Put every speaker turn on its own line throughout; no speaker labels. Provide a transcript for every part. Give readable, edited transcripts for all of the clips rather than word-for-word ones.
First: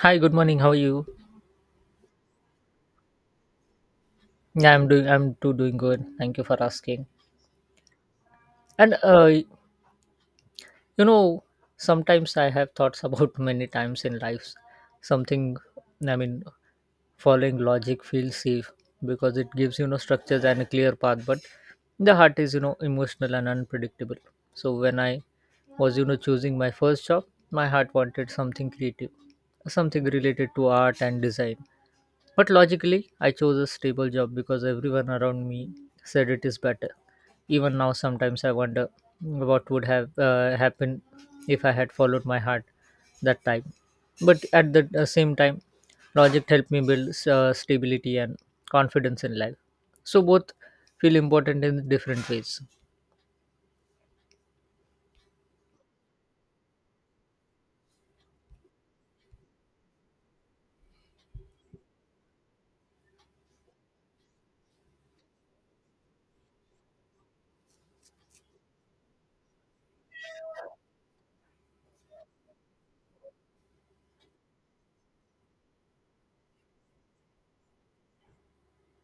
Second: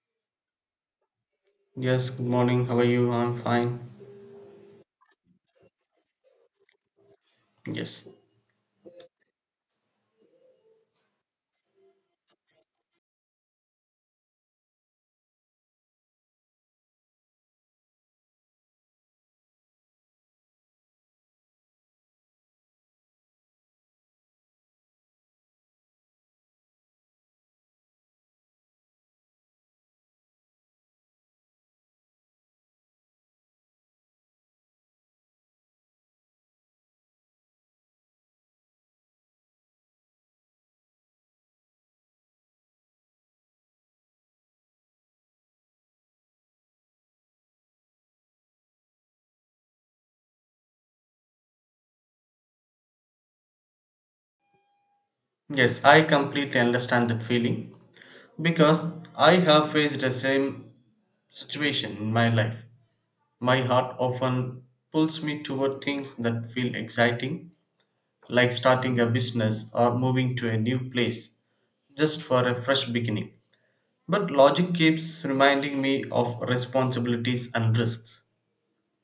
Hi, good morning. How are you?
Yes, good morning. How are you? I'm fine.
Yeah, I'm doing. I'm too doing good. Thank you for asking.
Yes.
And know, sometimes I have thoughts about many times in life, something. I mean, following logic feels safe because it gives structures and a clear path, but the heart is emotional and unpredictable. So when I was choosing my first job, my heart wanted something creative, something related to art and design, but logically I chose a stable job because everyone around me said it is better. Even now sometimes I wonder what would have happened if I had followed my heart that time, but at the same time, logic helped me build stability and confidence in life. So both feel important in different ways.
Yes, I completely understand that feeling because I have faced the same situation in my life. My heart often pulls me toward things that feel exciting, like starting a business or moving to a new place just for a fresh beginning. But logic keeps reminding me of responsibilities and risks.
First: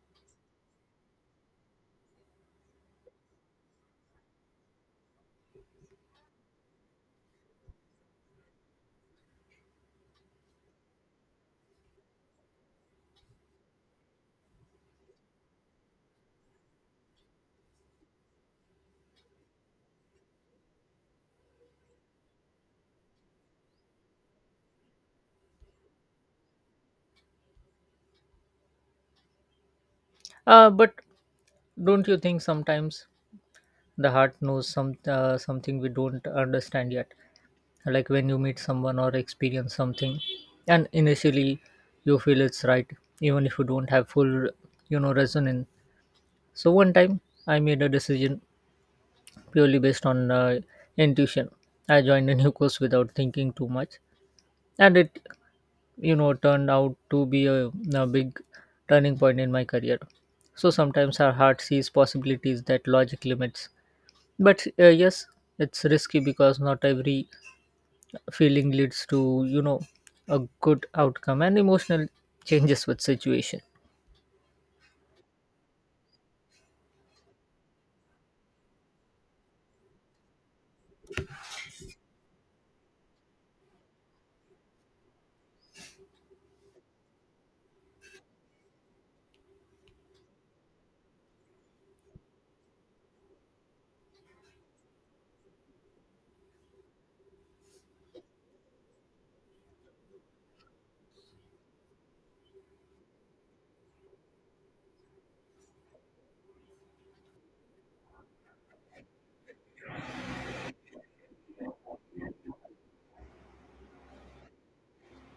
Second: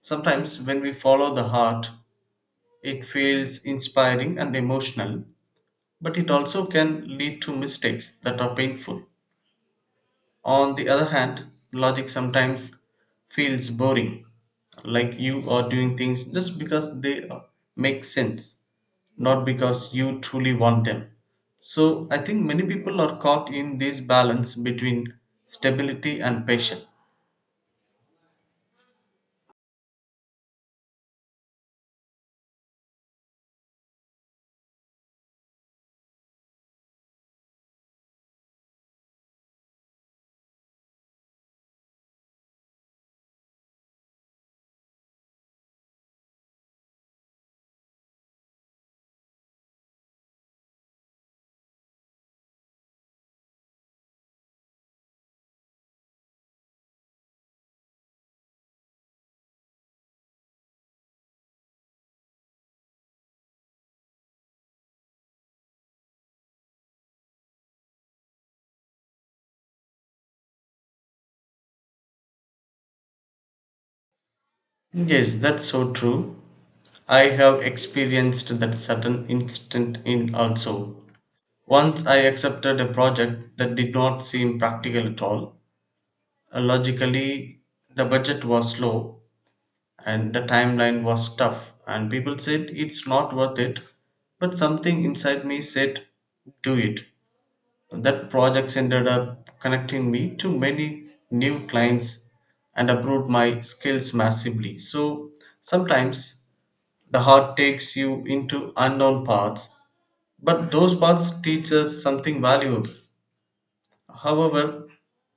Sometimes, when we follow the heart, it feels inspiring and emotional, but it also can lead to mistakes that are painful. On the other hand, logic sometimes feels boring, like you are doing things just because they make sense, not because you truly want them. So, I think many people are caught in this balance between stability and passion.
But don't you think sometimes the heart knows something we don't understand yet? Like when you meet someone or experience something, and initially you feel it's right, even if you don't have full, resonance. So one time I made a decision purely based on intuition. I joined a new course without thinking too much, and it turned out to be a big turning point in my career. So sometimes our heart sees possibilities that logic limits, but yes, it's risky because not every feeling leads to a good outcome, and emotional changes with situation.
Yes, that's so true. I have experienced that certain instant in also. Once I accepted a project that did not seem practical at all. Logically, the budget was low and the timeline was tough, and people said it's not worth it. But something inside me said, do it. That project ended up connecting me to many new clients and improved my skills massively. So sometimes the heart takes you into unknown paths, but those paths teach us something valuable. However,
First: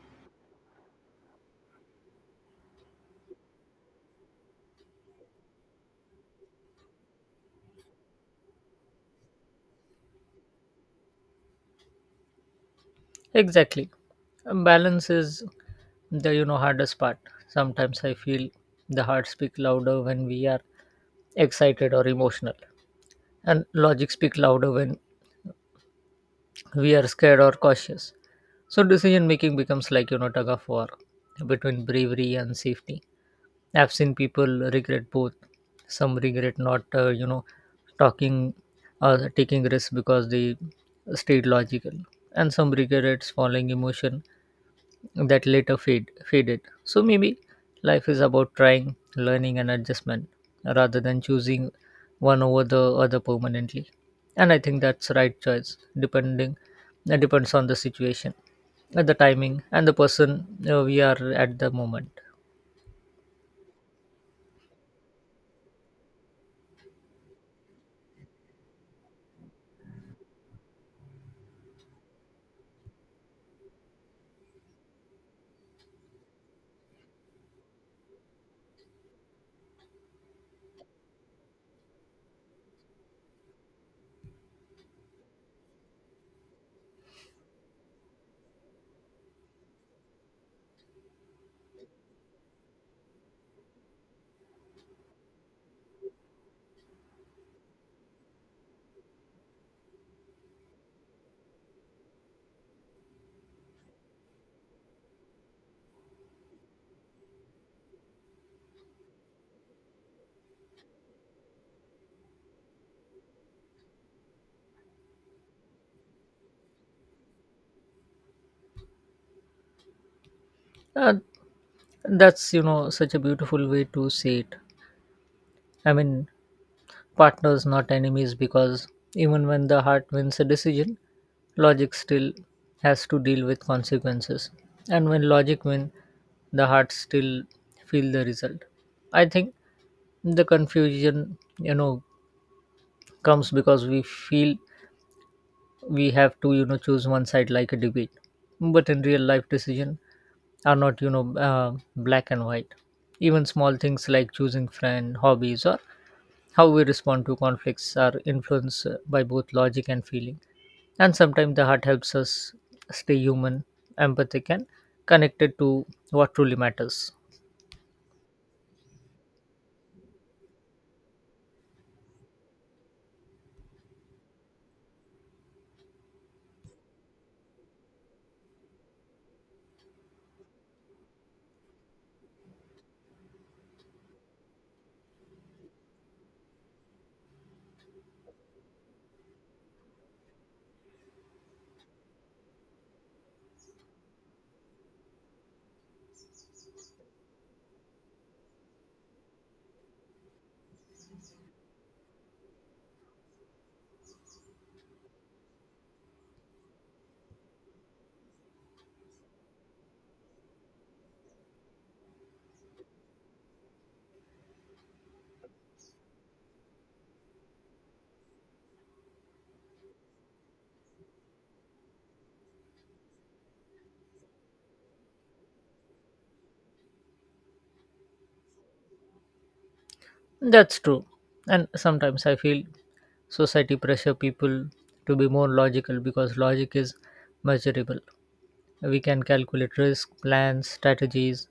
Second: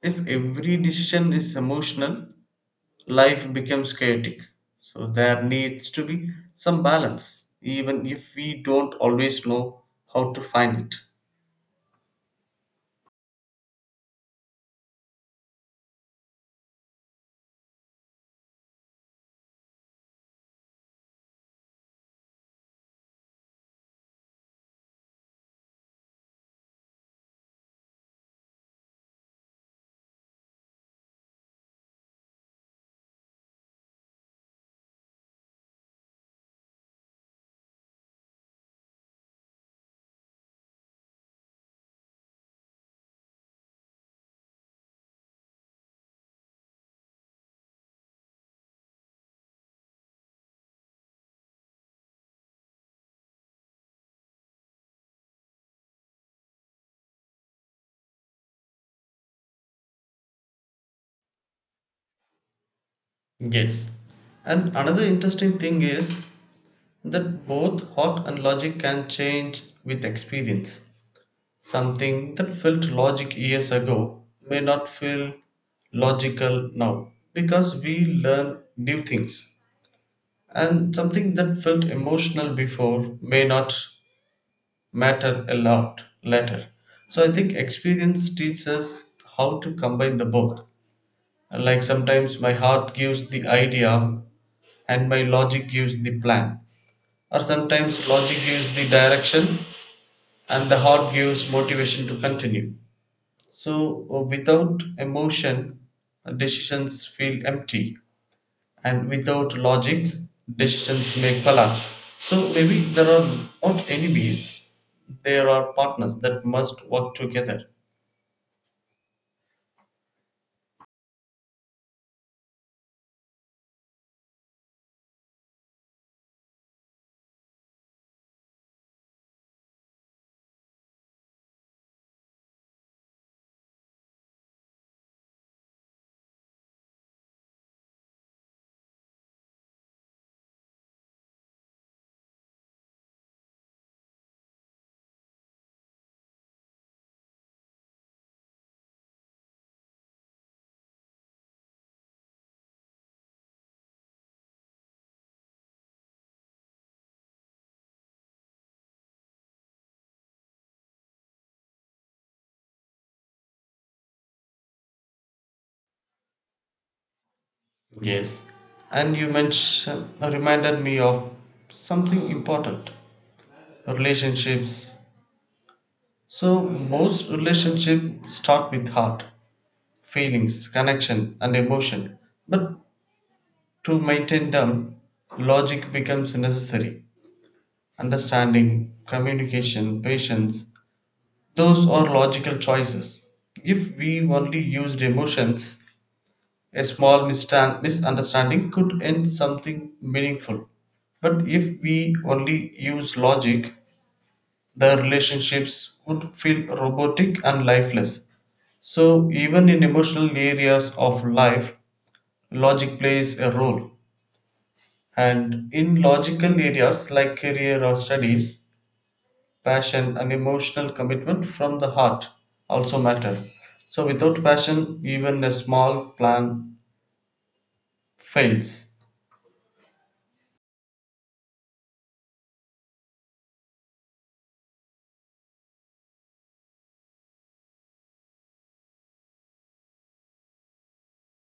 if every decision is emotional, life becomes chaotic. So there needs to be some balance, even if we don't always know how to find it.
Exactly. Balance is the hardest part. Sometimes I feel the heart speak louder when we are excited or emotional, and logic speak louder when we are scared or cautious. So decision making becomes like tug of war between bravery and safety. I've seen people regret both. Some regret not talking or taking risks because they stayed logical, and some regrets following emotion that later faded. So maybe life is about trying, learning, and adjustment rather than choosing one over the other permanently. And I think that's right choice, depending that depends on the situation, and the timing, and the person we are at the moment.
Yes. And another interesting thing is that both heart and logic can change with experience. Something that felt logic years ago may not feel logical now because we learn new things. And something that felt emotional before may not matter a lot later. So I think experience teaches us how to combine the both. Like sometimes my heart gives the idea and my logic gives the plan. Or sometimes logic gives the direction and the heart gives motivation to continue. So without emotion, decisions feel empty. And without logic, decisions may collapse. So maybe there are not enemies, there are partners that must work together.
Uh, that's such a beautiful way to say it. I mean, partners, not enemies, because even when the heart wins a decision, logic still has to deal with consequences. And when logic wins, the heart still feel the result. I think the confusion, comes because we feel we have to choose one side like a debate, but in real life decision are not black and white. Even small things like choosing friend hobbies, or how we respond to conflicts, are influenced by both logic and feeling. And sometimes the heart helps us stay human, empathic, and connected to what truly matters.
Yes. And you mentioned reminded me of something important: relationships. So most relationships start with heart, feelings, connection and emotion. But to maintain them, logic becomes necessary: understanding, communication, patience. Those are logical choices. If we only used emotions, a small misunderstanding could end something meaningful. But if we only use logic, the relationships would feel robotic and lifeless. So, even in emotional areas of life, logic plays a role. And in logical areas like career or studies, passion and emotional commitment from the heart also matter. So, without passion, even a small plan fails.
That's true. And sometimes I feel society pressure people to be more logical because logic is measurable. We can calculate risk, plans, strategies,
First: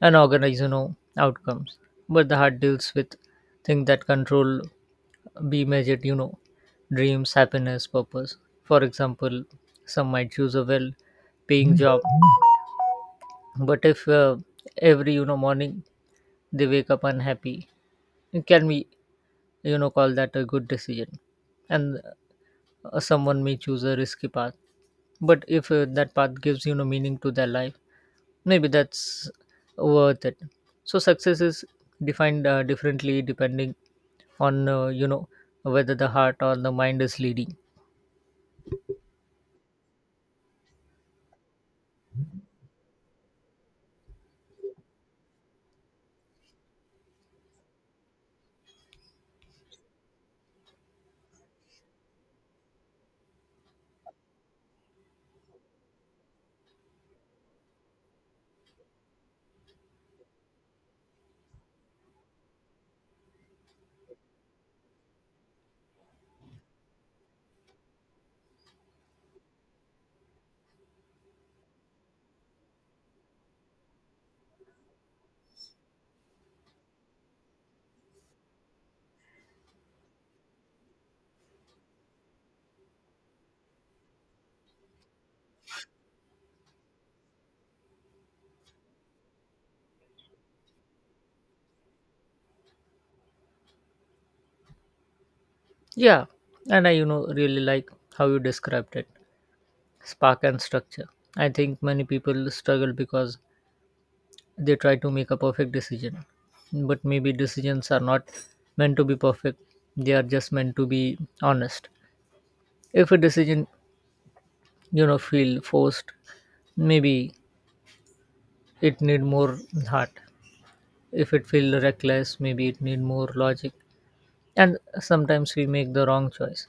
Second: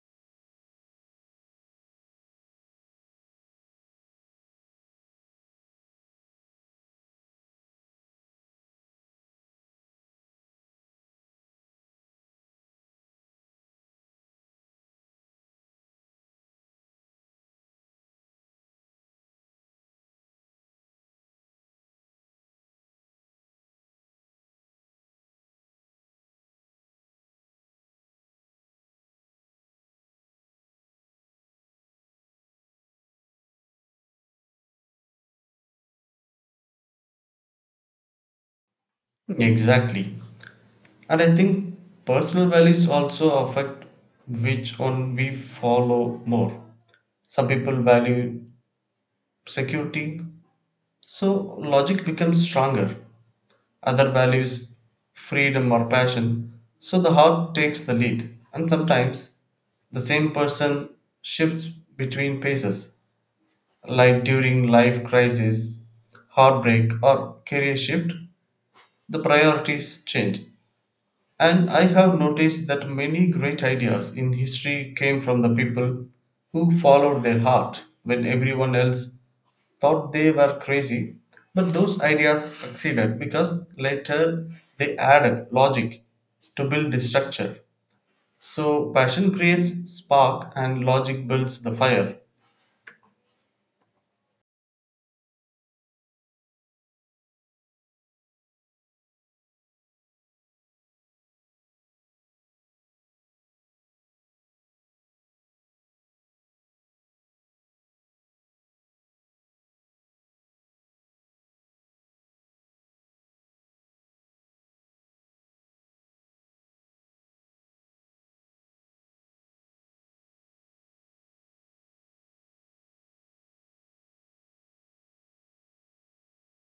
and organize, outcomes. But the heart deals with things that control be measured, dreams, happiness, purpose. For example, some might choose a well paying job, but if every morning they wake up unhappy, can we call that a good decision? And someone may choose a risky path, but if that path gives meaning to their life, maybe that's worth it. So success is defined differently depending on whether the heart or the mind is leading.
Exactly. And I think personal values also affect which one we follow more. Some people value security, so logic becomes stronger. Other values freedom or passion, so the heart takes the lead. And sometimes the same person shifts between paces. Like during life crisis, heartbreak, or career shift, the priorities change. And I have noticed that many great ideas in history came from the people who followed their heart when everyone else thought they were crazy. But those ideas succeeded because later they added logic to build the structure. So passion creates spark and logic builds the fire.
Yeah, and I really like how you described it, spark and structure. I think many people struggle because they try to make a perfect decision. But maybe decisions are not meant to be perfect. They are just meant to be honest. If a decision, feel forced, maybe it need more heart. If it feel reckless, maybe it need more logic. And sometimes we make the wrong choice.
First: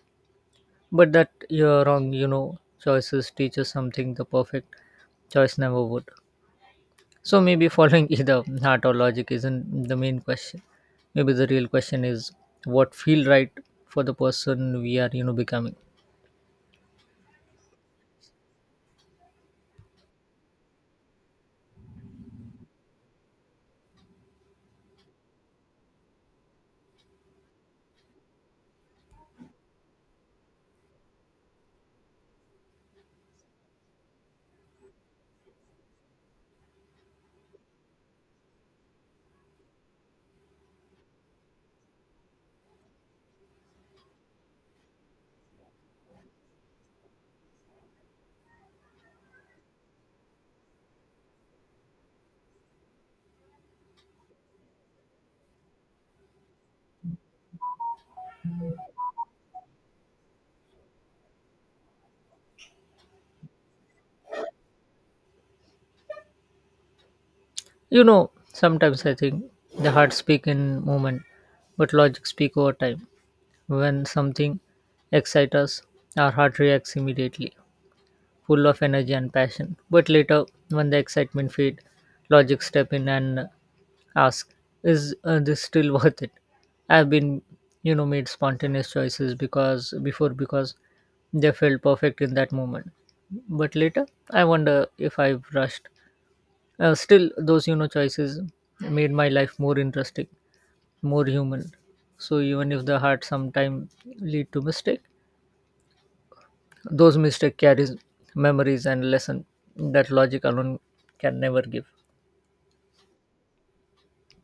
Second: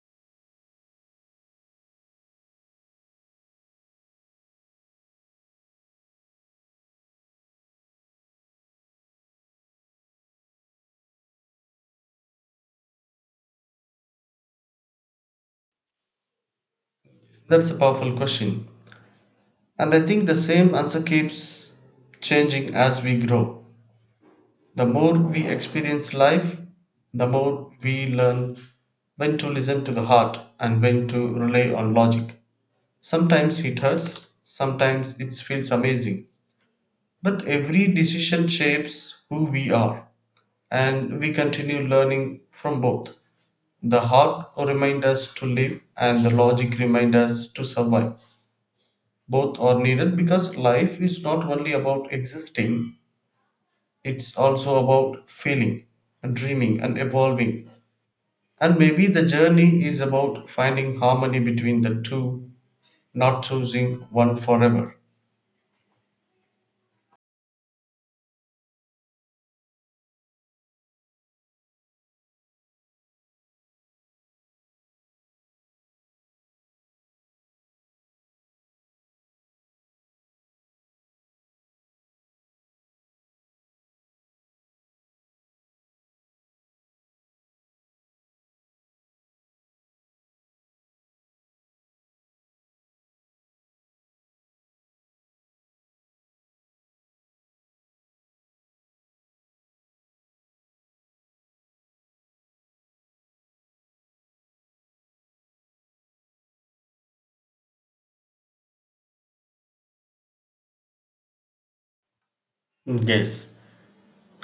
But that your wrong, choices teach us something the perfect choice never would. So maybe following either heart or logic isn't the main question. Maybe the real question is what feel right for the person we are, becoming.
That's a powerful question. And I think the same answer keeps changing as we grow. The more we experience life, the more we learn when to listen to the heart and when to rely on logic. Sometimes it hurts, sometimes it feels amazing. But every decision shapes who we are, and we continue learning from both. The heart reminds us to live, and the logic reminds us to survive. Both are needed because life is not only about existing, it's also about feeling, and dreaming, and evolving. And maybe the journey is about finding harmony between the two, not choosing one forever.
Sometimes I think the heart speak in moment, but logic speak over time. When something excites us, our heart reacts immediately, full of energy and passion. But later, when the excitement fades, logic step in and ask, is this still worth it? I've been made spontaneous choices because they felt perfect in that moment, but later I wonder if I've rushed. Still, those choices made my life more interesting, more human. So even if the heart sometimes lead to mistake, those mistake carries memories and lesson that logic alone can never give.
Yes,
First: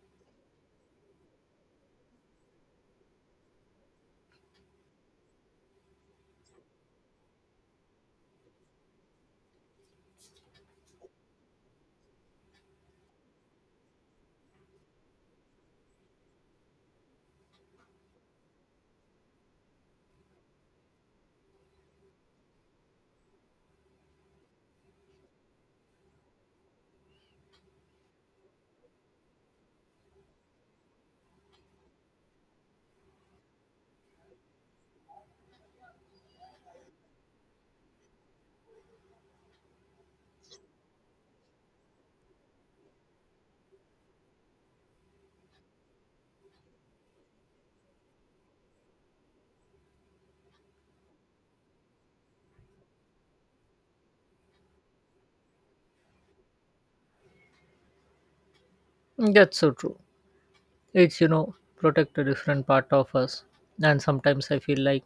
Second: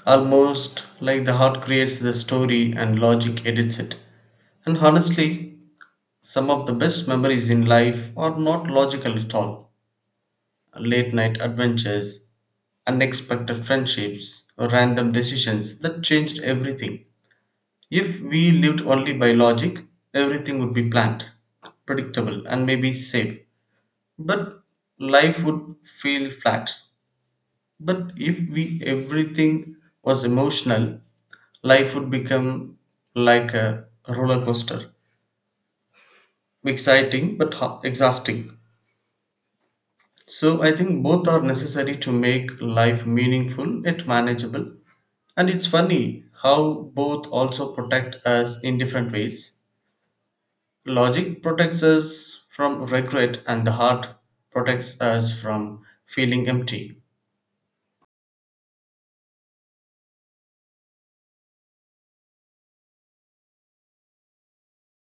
almost like the heart creates the story and logic edits it. And honestly, some of the best memories in life are not logical at all. Late night adventures, unexpected friendships, or random decisions that changed everything. If we lived only by logic, everything would be planned, predictable, and maybe safe. But life would feel flat. But if we everything was emotional, life would become like a roller coaster, exciting but exhausting. So I think both are necessary to make life meaningful yet manageable. And it's funny how both also protect us in different ways. Logic protects us from regret, and the heart protects us from feeling empty.
That's so true. It's protect a different part of us, and sometimes I feel like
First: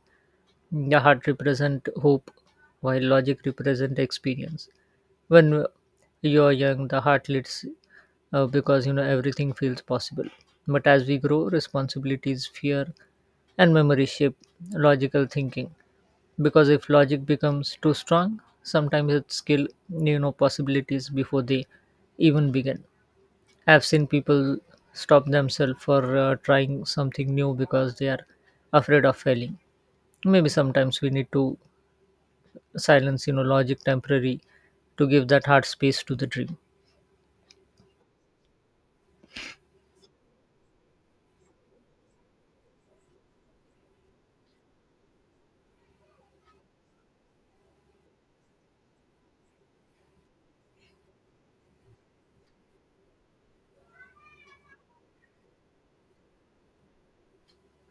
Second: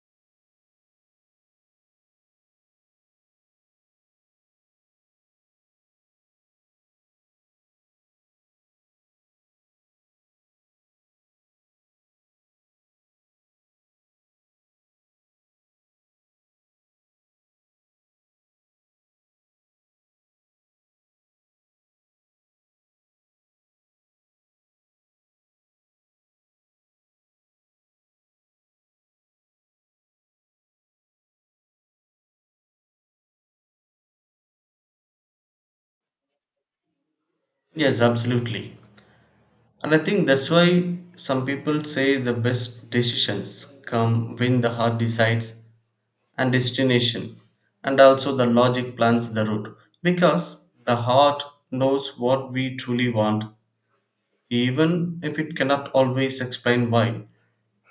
the heart represent hope, while logic represent experience. When you're young, the heart leads, because everything feels possible. But as we grow, responsibilities, fear, and memory shape logical thinking. Because if logic becomes too strong, sometimes it skill possibilities before they even begin. I've seen people stop themselves for trying something new because they are afraid of failing. Maybe sometimes we need to silence logic temporary to give that hard space to the dream.
Yes, absolutely. And I think that's why some people say the best decisions come when the heart decides and destination, and also the logic plans the route, because the heart knows what we truly want, even if it cannot always explain why.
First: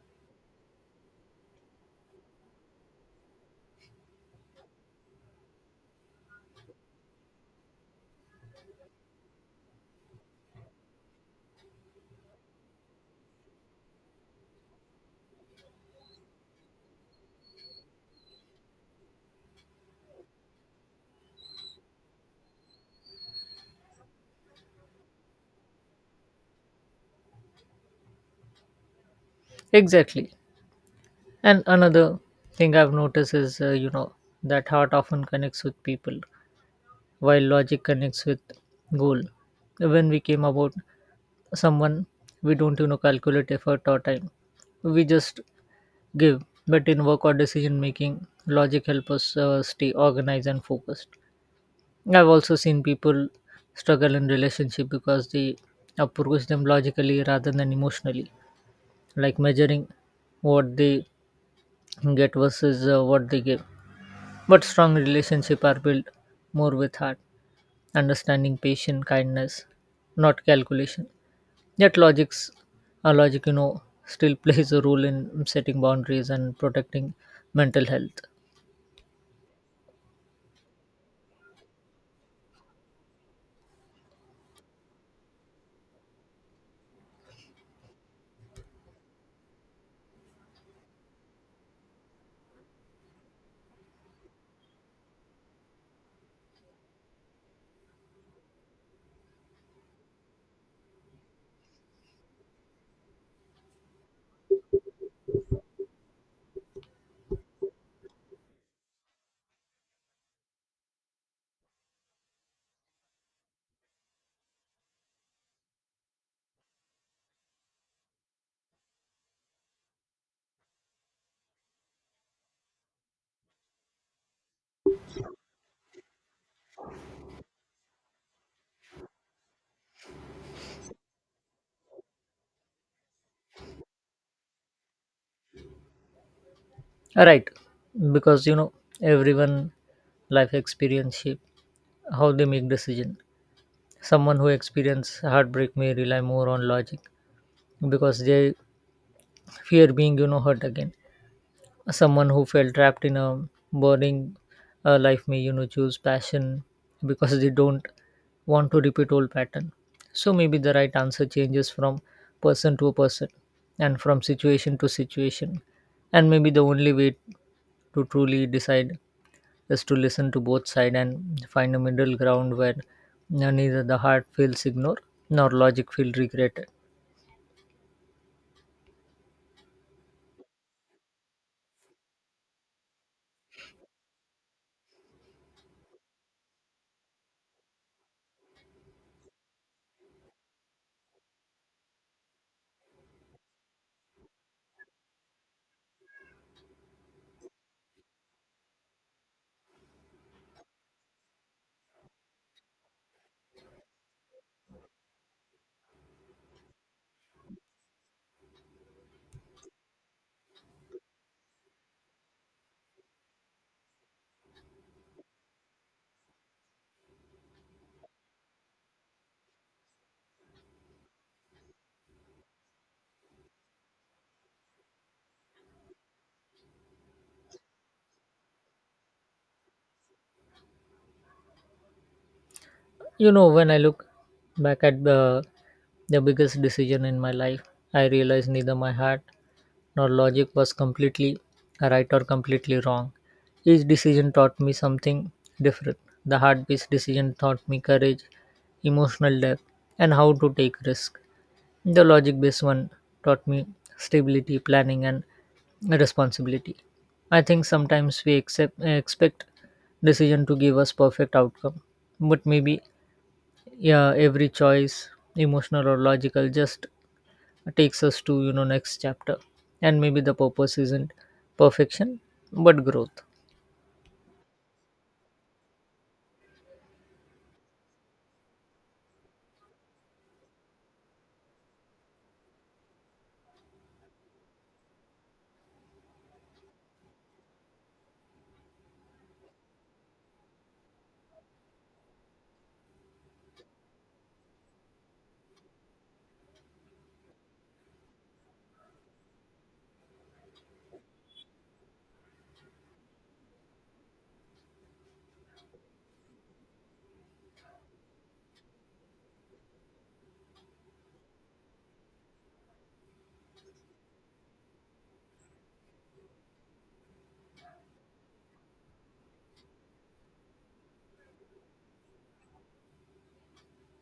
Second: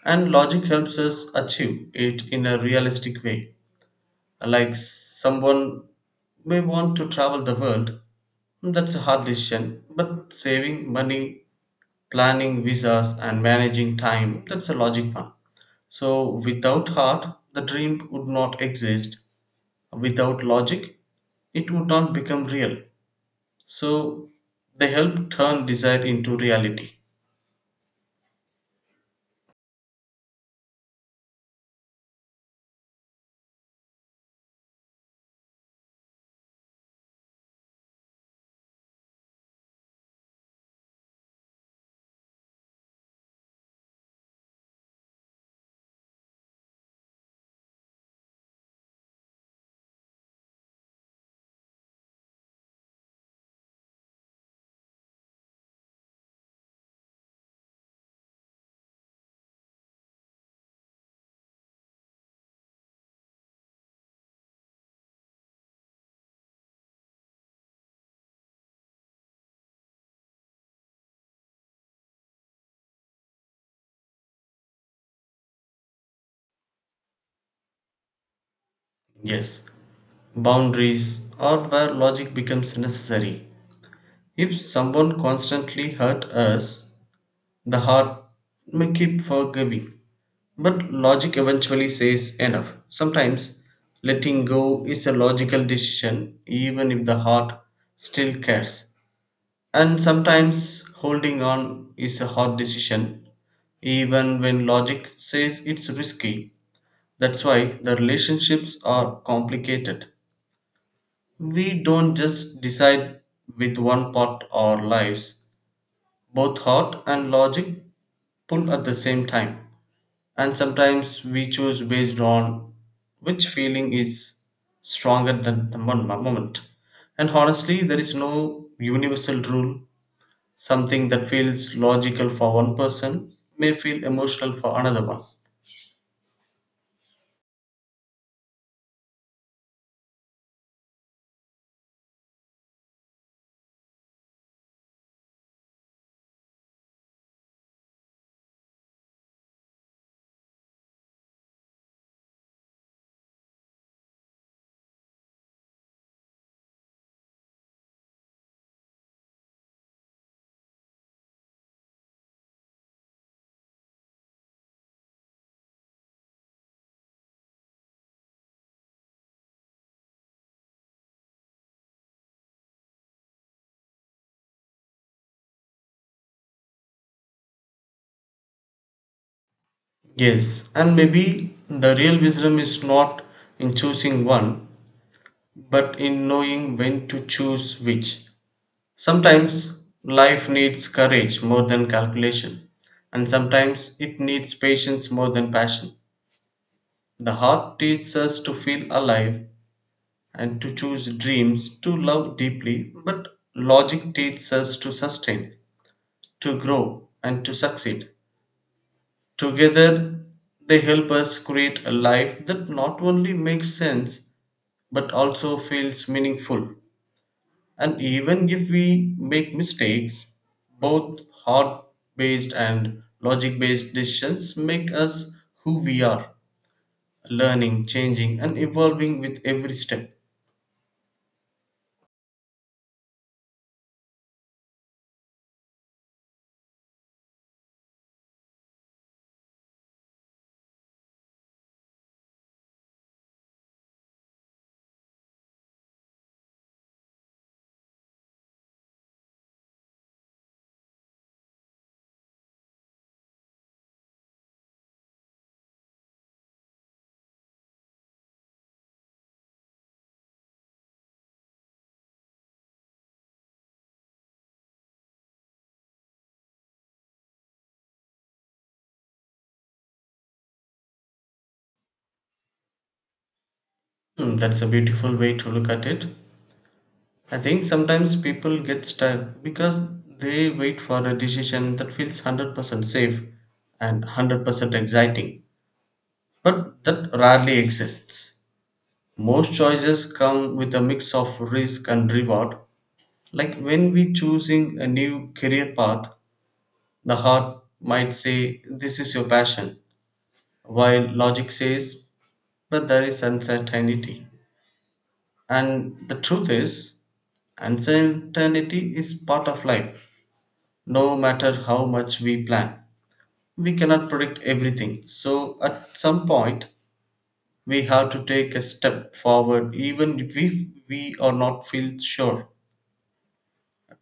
And logic helps us achieve it in a realistic way. Like someone may want to travel the world, that's a hard decision, but saving money, planning visas, and managing time, that's a logic one. So, without heart, the dream would not exist. Without logic, it would not become real. So, they help turn desire into reality.
Exactly. And another thing I've noticed is that heart often connects with people, while logic connects with goal. When we came about someone, we don't calculate effort or time. We just give, but in work or decision making, logic helps us stay organized and focused. I've also seen people struggle in relationship because they approach them logically rather than emotionally, like measuring what they get versus what they give. But strong relationships are built more with heart, understanding, patience, kindness, not calculation. Yet logic still plays a role in setting boundaries and protecting mental health.
Yes, boundaries are where logic becomes necessary. If someone constantly hurt us, the heart may keep forgiving, but logic eventually says enough. Sometimes letting go is a logical decision, even if the heart still cares. And sometimes holding on is a hard decision, even when logic says it's risky. That's why the relationships are complicated. We don't just decide with one part our lives, both heart and logic pull at the same time, and sometimes we choose based on which feeling is stronger than the moment. And honestly there is no universal rule. Something that feels logical for one person may feel emotional for another one.
Right. Because everyone life experience shape how they make decision. Someone who experience heartbreak may rely more on logic because they fear being hurt again. Someone who felt trapped in a boring life may choose passion because they don't want to repeat old pattern. So maybe the right answer changes from person to person, and from situation to situation. And maybe the only way to truly decide is to listen to both sides and find a middle ground where neither the heart feels ignored nor logic feels regretted.
Yes, and maybe the real wisdom is not in choosing one but in knowing when to choose which. Sometimes life needs courage more than calculation, and sometimes it needs patience more than passion. The heart teaches us to feel alive and to choose dreams, to love deeply, but logic teaches us to sustain, to grow, and to succeed. Together, they help us create a life that not only makes sense but also feels meaningful. And even if we make mistakes, both heart based and logic based decisions make us who we are, learning, changing, and evolving with every step.
When I look back at the biggest decision in my life, I realize neither my heart nor logic was completely right or completely wrong. Each decision taught me something different. The heart based decision taught me courage, emotional depth, and how to take risk. The logic based one taught me stability, planning, and responsibility. I think sometimes we expect decision to give us perfect outcome, but maybe yeah every choice, emotional or logical, just takes us to next chapter. And maybe the purpose isn't perfection but growth.
Hmm, that's a beautiful way to look at it. I think sometimes people get stuck because they wait for a decision that feels 100% safe and 100% exciting, but that rarely exists. Most choices come with a mix of risk and reward. Like when we choosing a new career path, the heart might say this is your passion, while logic says but there is uncertainty. And the truth is uncertainty is part of life, no matter how much we plan. We cannot predict everything, so at some point we have to take a step forward even if we are not feel sure.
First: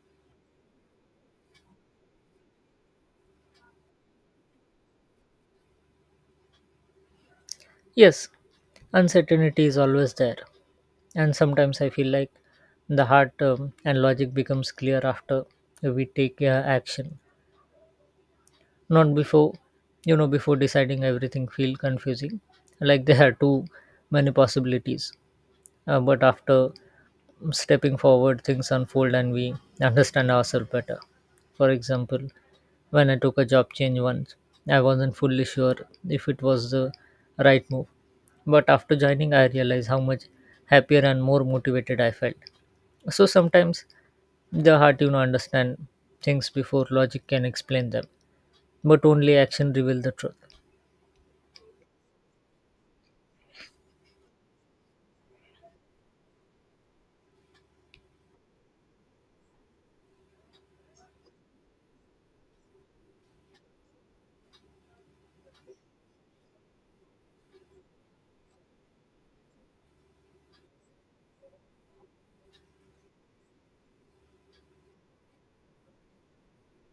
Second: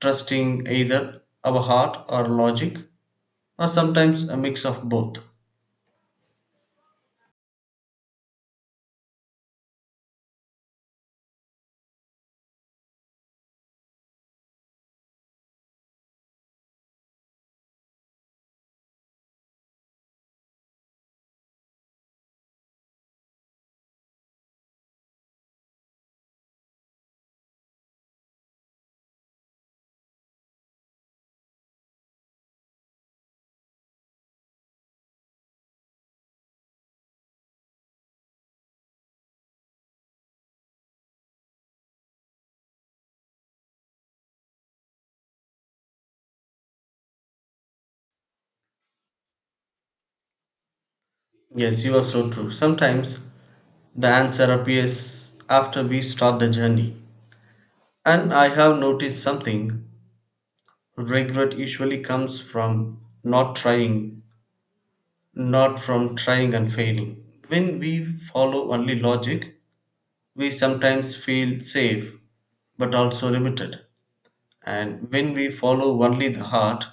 Trusting either our heart or logic, or sometimes a mix of both.
Yes, uncertainty is always there. And sometimes I feel like the heart and logic becomes clear after we take action, not before. Before deciding, everything feel confusing, like there are too many possibilities. But after stepping forward, things unfold and we understand ourselves better. For example, when I took a job change once, I wasn't fully sure if it was the right move. But after joining, I realized how much happier and more motivated I felt. So sometimes the heart, understand things before logic can explain them, but only action reveals the truth.
Yes, you are so true. Sometimes the answer appears after we start the journey. And I have noticed something: regret usually comes from not trying, not from trying and failing. When we follow only logic, we sometimes feel safe but also limited. And when we follow only the heart,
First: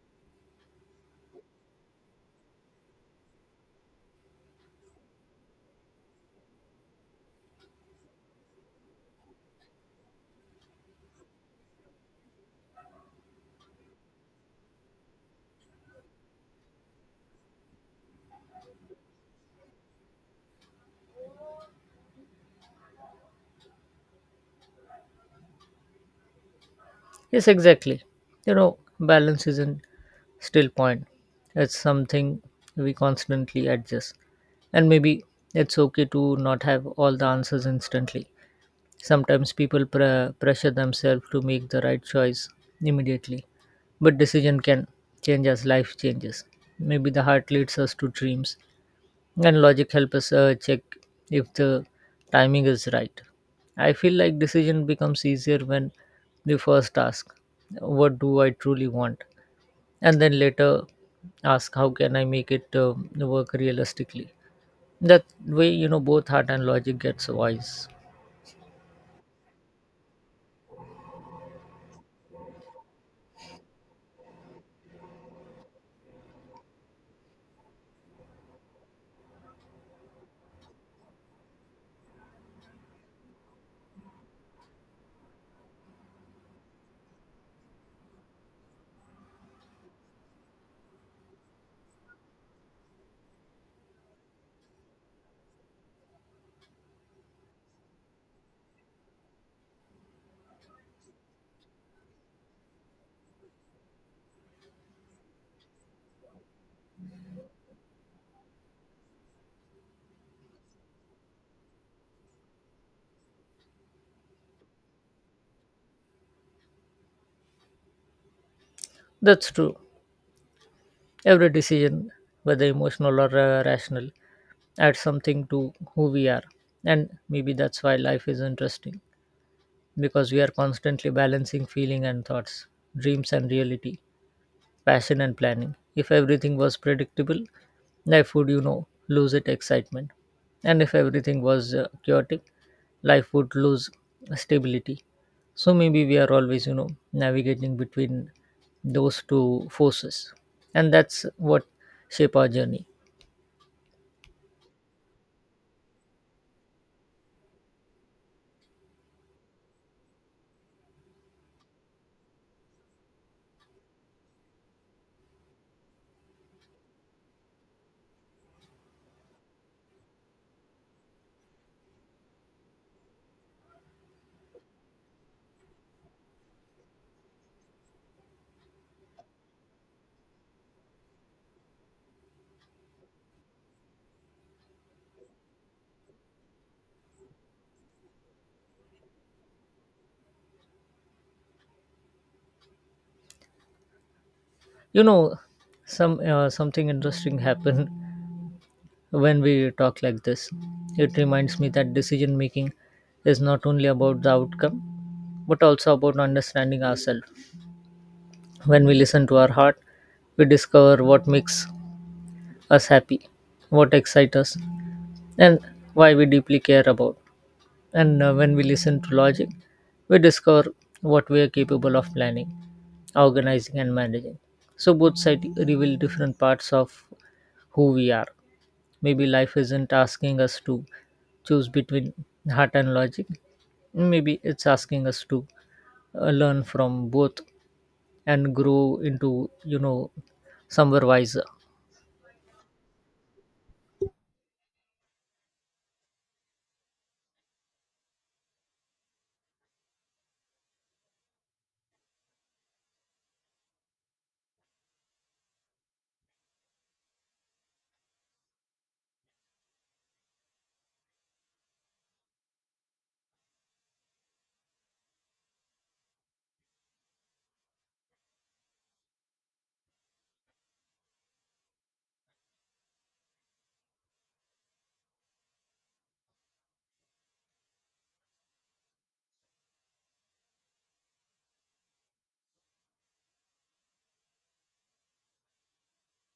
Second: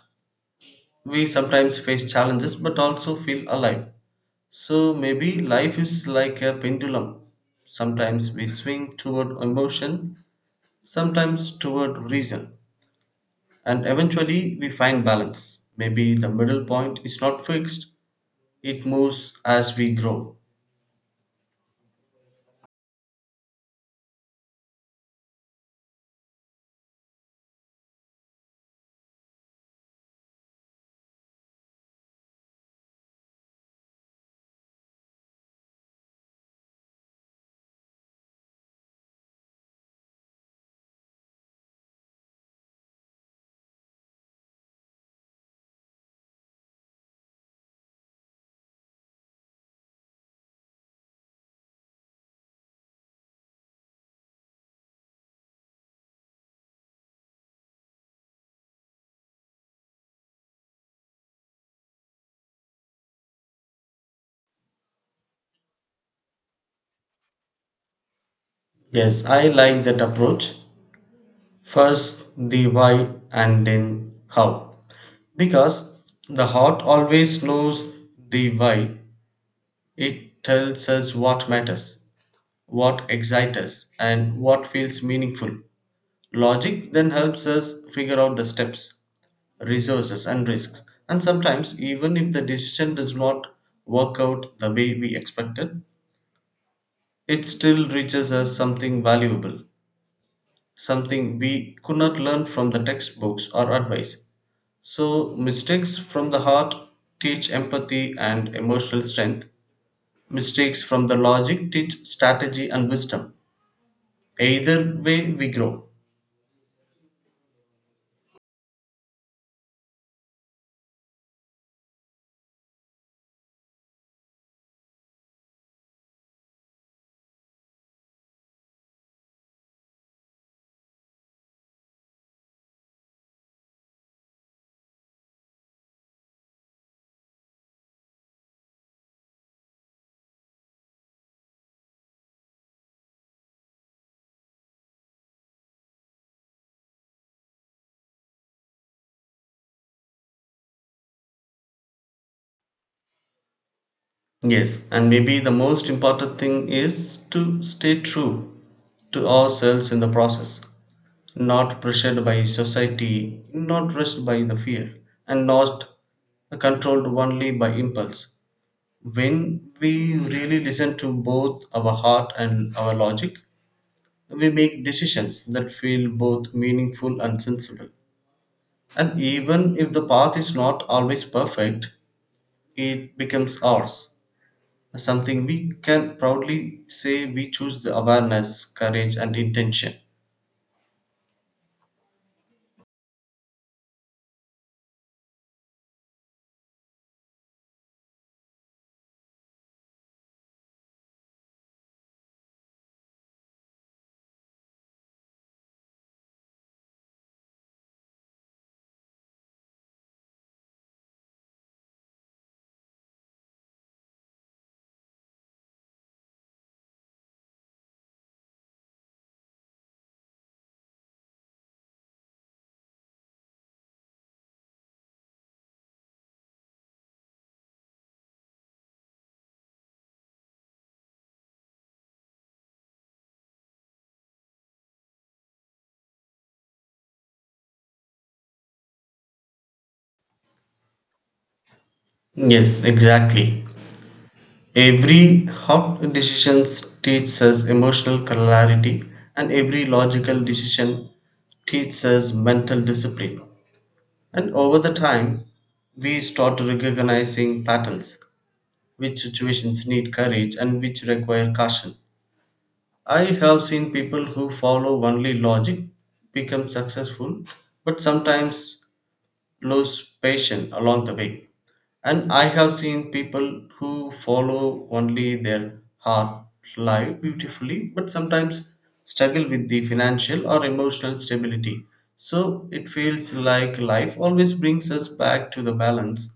we sometimes face challenges but also feel alive. So maybe life is like a pendulum. Sometimes we swing toward emotion, sometimes toward reason, and eventually we find balance. Maybe the middle point is not fixed, it moves as we grow.
Yes, exactly. Balance isn't still point. It's something we constantly adjust. And maybe it's okay to not have all the answers instantly. Sometimes people pressure themselves to make the right choice immediately, but decision can change as life changes. Maybe the heart leads us to dreams, and logic help us check if the timing is right. I feel like decision becomes easier when the first ask, what do I truly want, and then later ask, how can I make it work realistically? That way, both heart and logic gets wise.
Yes, I like that approach. First the why and then how. Because the heart always knows the why. It tells us what matters, what excites us, and what feels meaningful. Logic then helps us figure out the steps, resources, and risks. And sometimes, even if the decision does not work out the way we expected, it still reaches us something valuable, something we could not learn from the textbooks or advice. So, mistakes from the heart teach empathy and emotional strength, mistakes from the logic teach strategy and wisdom. Either way, we grow.
That's true. Every decision, whether emotional or rational, adds something to who we are. And maybe that's why life is interesting, because we are constantly balancing feeling and thoughts, dreams and reality, passion and planning. If everything was predictable, life would, lose its excitement. And if everything was chaotic, life would lose stability. So maybe we are always, navigating between those two forces. And that's what shape our journey.
Yes, and maybe the most important thing is to stay true to ourselves in the process, not pressured by society, not rushed by the fear, and not controlled only by impulse. When we really listen to both our heart and our logic, we make decisions that feel both meaningful and sensible. And even if the path is not always perfect, it becomes ours, something we can proudly say we choose the awareness, courage, and intention.
You know, something interesting happened when we talk like this. It reminds me that decision making is not only about the outcome but also about understanding ourselves. When we listen to our heart, we discover what makes us happy, what excites us, and why we deeply care about. And when we listen to logic, we discover what we are capable of planning, organizing, and managing. So both sides reveal different parts of who we are. Maybe life isn't asking us to choose between heart and logic. Maybe it's asking us to learn from both and grow into, somewhere wiser.
Yes, exactly. Every hot decisions teaches us emotional clarity, and every logical decision teaches us mental discipline. And over the time, we start recognizing patterns, which situations need courage and which require caution. I have seen people who follow only logic become successful, but sometimes lose patience along the way. And I have seen people who follow only their heart live beautifully, but sometimes struggle with the financial or emotional stability. So it feels like life always brings us back to the balance.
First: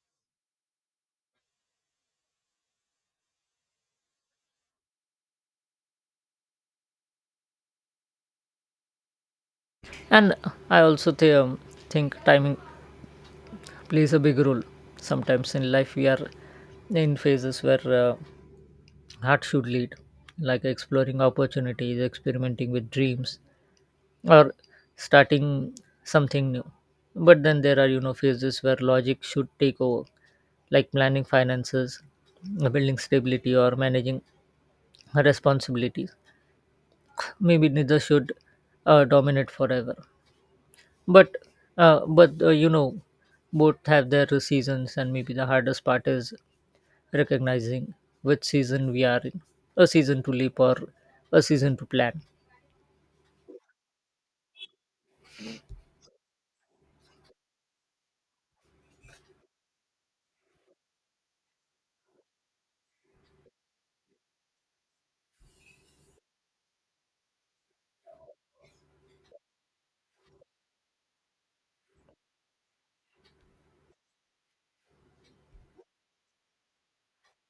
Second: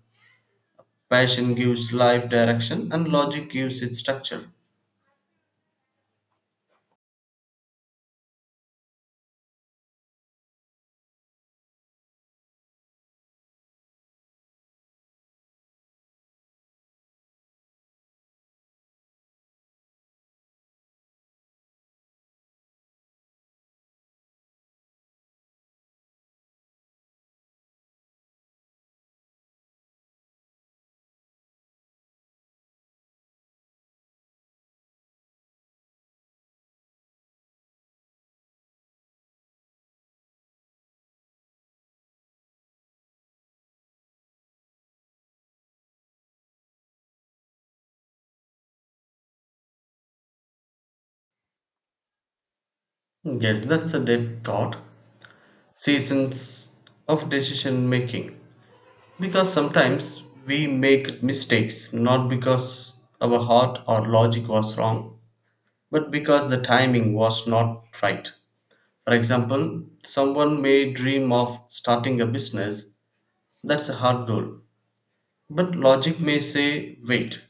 Passion gives life direction, and logic gives it structure.
And I also think timing plays a big role. Sometimes in life, we are in phases where heart should lead, like exploring opportunities, experimenting with dreams, or starting something new. But then there are, phases where logic should take over, like planning finances, building stability, or managing responsibilities. Maybe neither should dominate forever. But, but both have their seasons, and maybe the hardest part is recognizing which season we are in, a season to leap or a season to plan.
Yes, that's a deep thought. Seasons of decision making. Because sometimes we make mistakes not because our heart or logic was wrong, but because the timing was not right. For example, someone may dream of starting a business, that's a hard goal. But logic may say, wait,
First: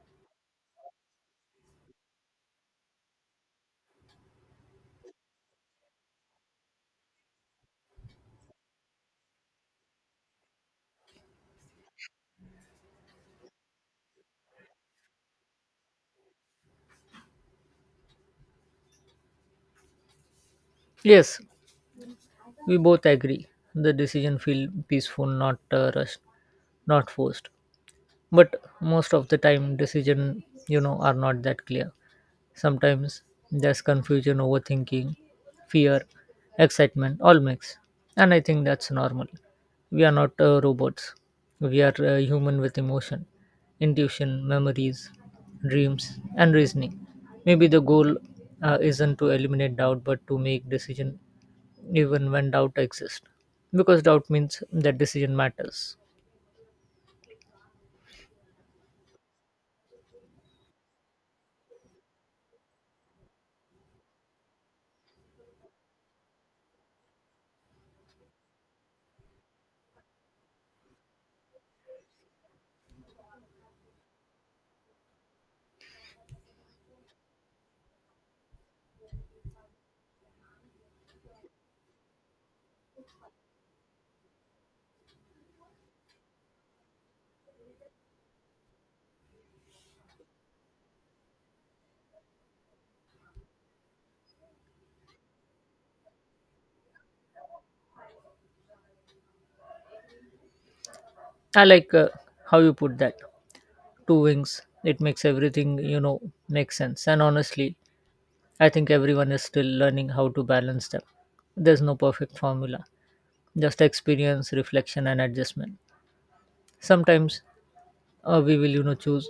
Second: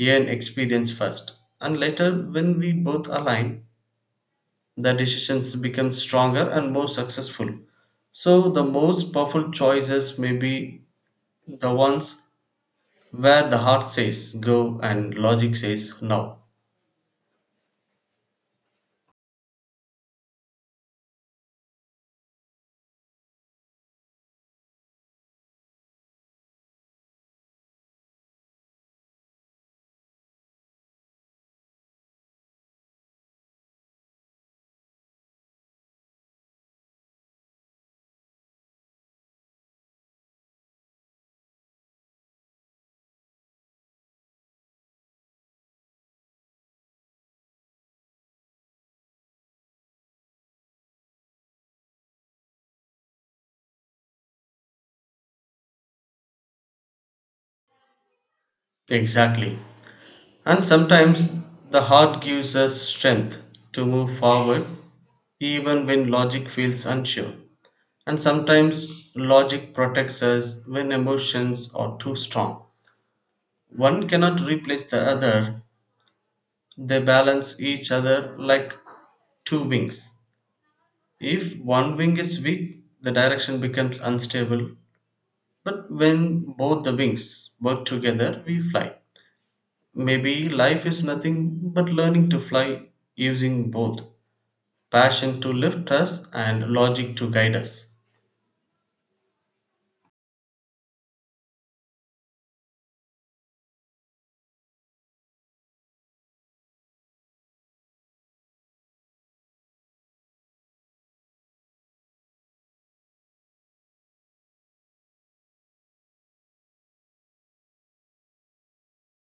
earn experience first. And later, when we both align, the decisions become stronger and more successful. So, the most powerful choices may be the ones where the heart says go and logic says no.
Yes, we both agree. The decision feel peaceful, not rushed, not forced. But most of the time, decision are not that clear. Sometimes there's confusion, overthinking, fear, excitement, all mix, and I think that's normal. We are not robots. We are human with emotion, intuition, memories, dreams, and reasoning. Maybe the goal isn't to eliminate doubt, but to make decision even when doubt exists, because doubt means that decision matters.
Exactly. And sometimes the heart gives us strength to move forward even when logic feels unsure. And sometimes logic protects us when emotions are too strong. One cannot replace the other, they balance each other like two wings. If one wing is weak, the direction becomes unstable. But when both the wings work together, we fly. Maybe life is nothing but learning to fly using both. Passion to lift us and logic to guide us.
I like how you put that, two wings. It makes everything make sense. And honestly, I think everyone is still learning how to balance them. There's no perfect formula, just experience, reflection, and adjustment. Sometimes we will choose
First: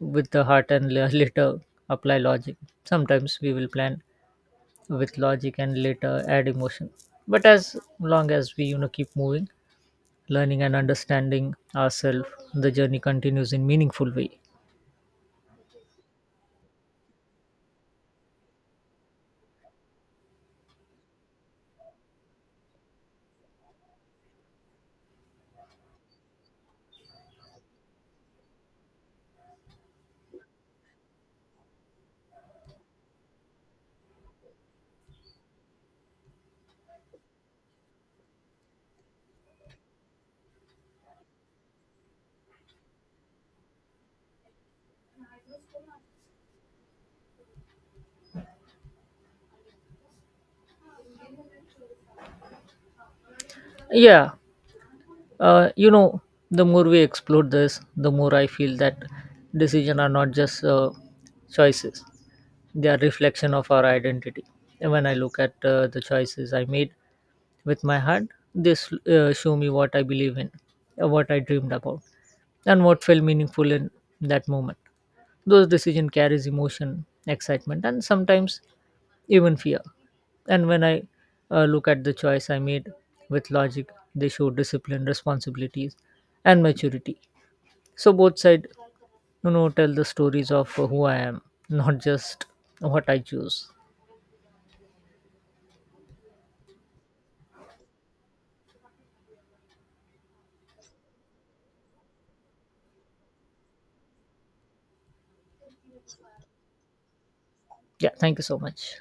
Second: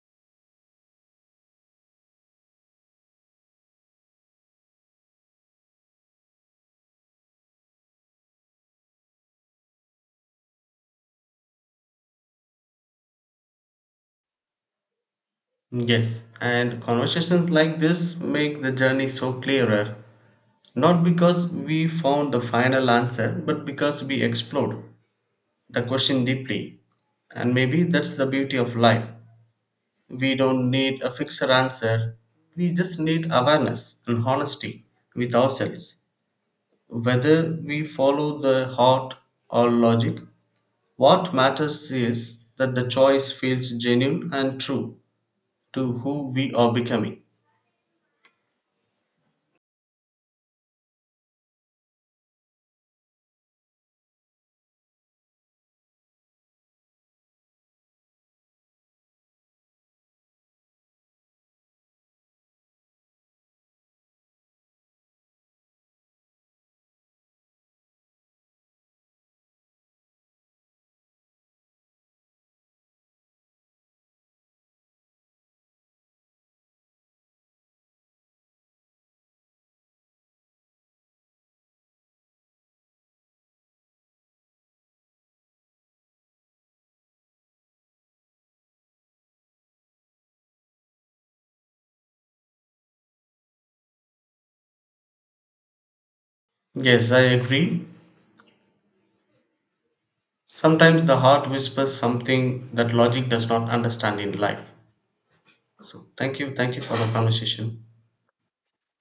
with the heart and later apply logic. Sometimes we will plan with logic and later add emotion. But as long as we keep moving, learning, and understanding ourselves, the journey continues in meaningful way.
Yes, and conversations like this make the journey so clearer, not because we found the final answer, but because we explored the question deeply. And maybe that's the beauty of life. We don't need a fixed answer, we just need awareness and honesty with ourselves. Whether we follow the heart or logic, what matters is that the choice feels genuine and true to who we are becoming.
Yeah, uh, you know the more we explore this, the more I feel that decisions are not just choices, they are reflection of our identity. And when I look at the choices I made with my heart, this show me what I believe in, what I dreamed about, and what felt meaningful in that moment. Those decision carries emotion, excitement, and sometimes even fear. And when I look at the choice I made with logic, they show discipline, responsibilities, and maturity. So both sides, tell the stories of who I am, not just what I choose.
Yes, I agree. Sometimes the heart whispers something that logic does not understand in life. So, thank you. Thank you for the conversation.
Yeah, thank you so much.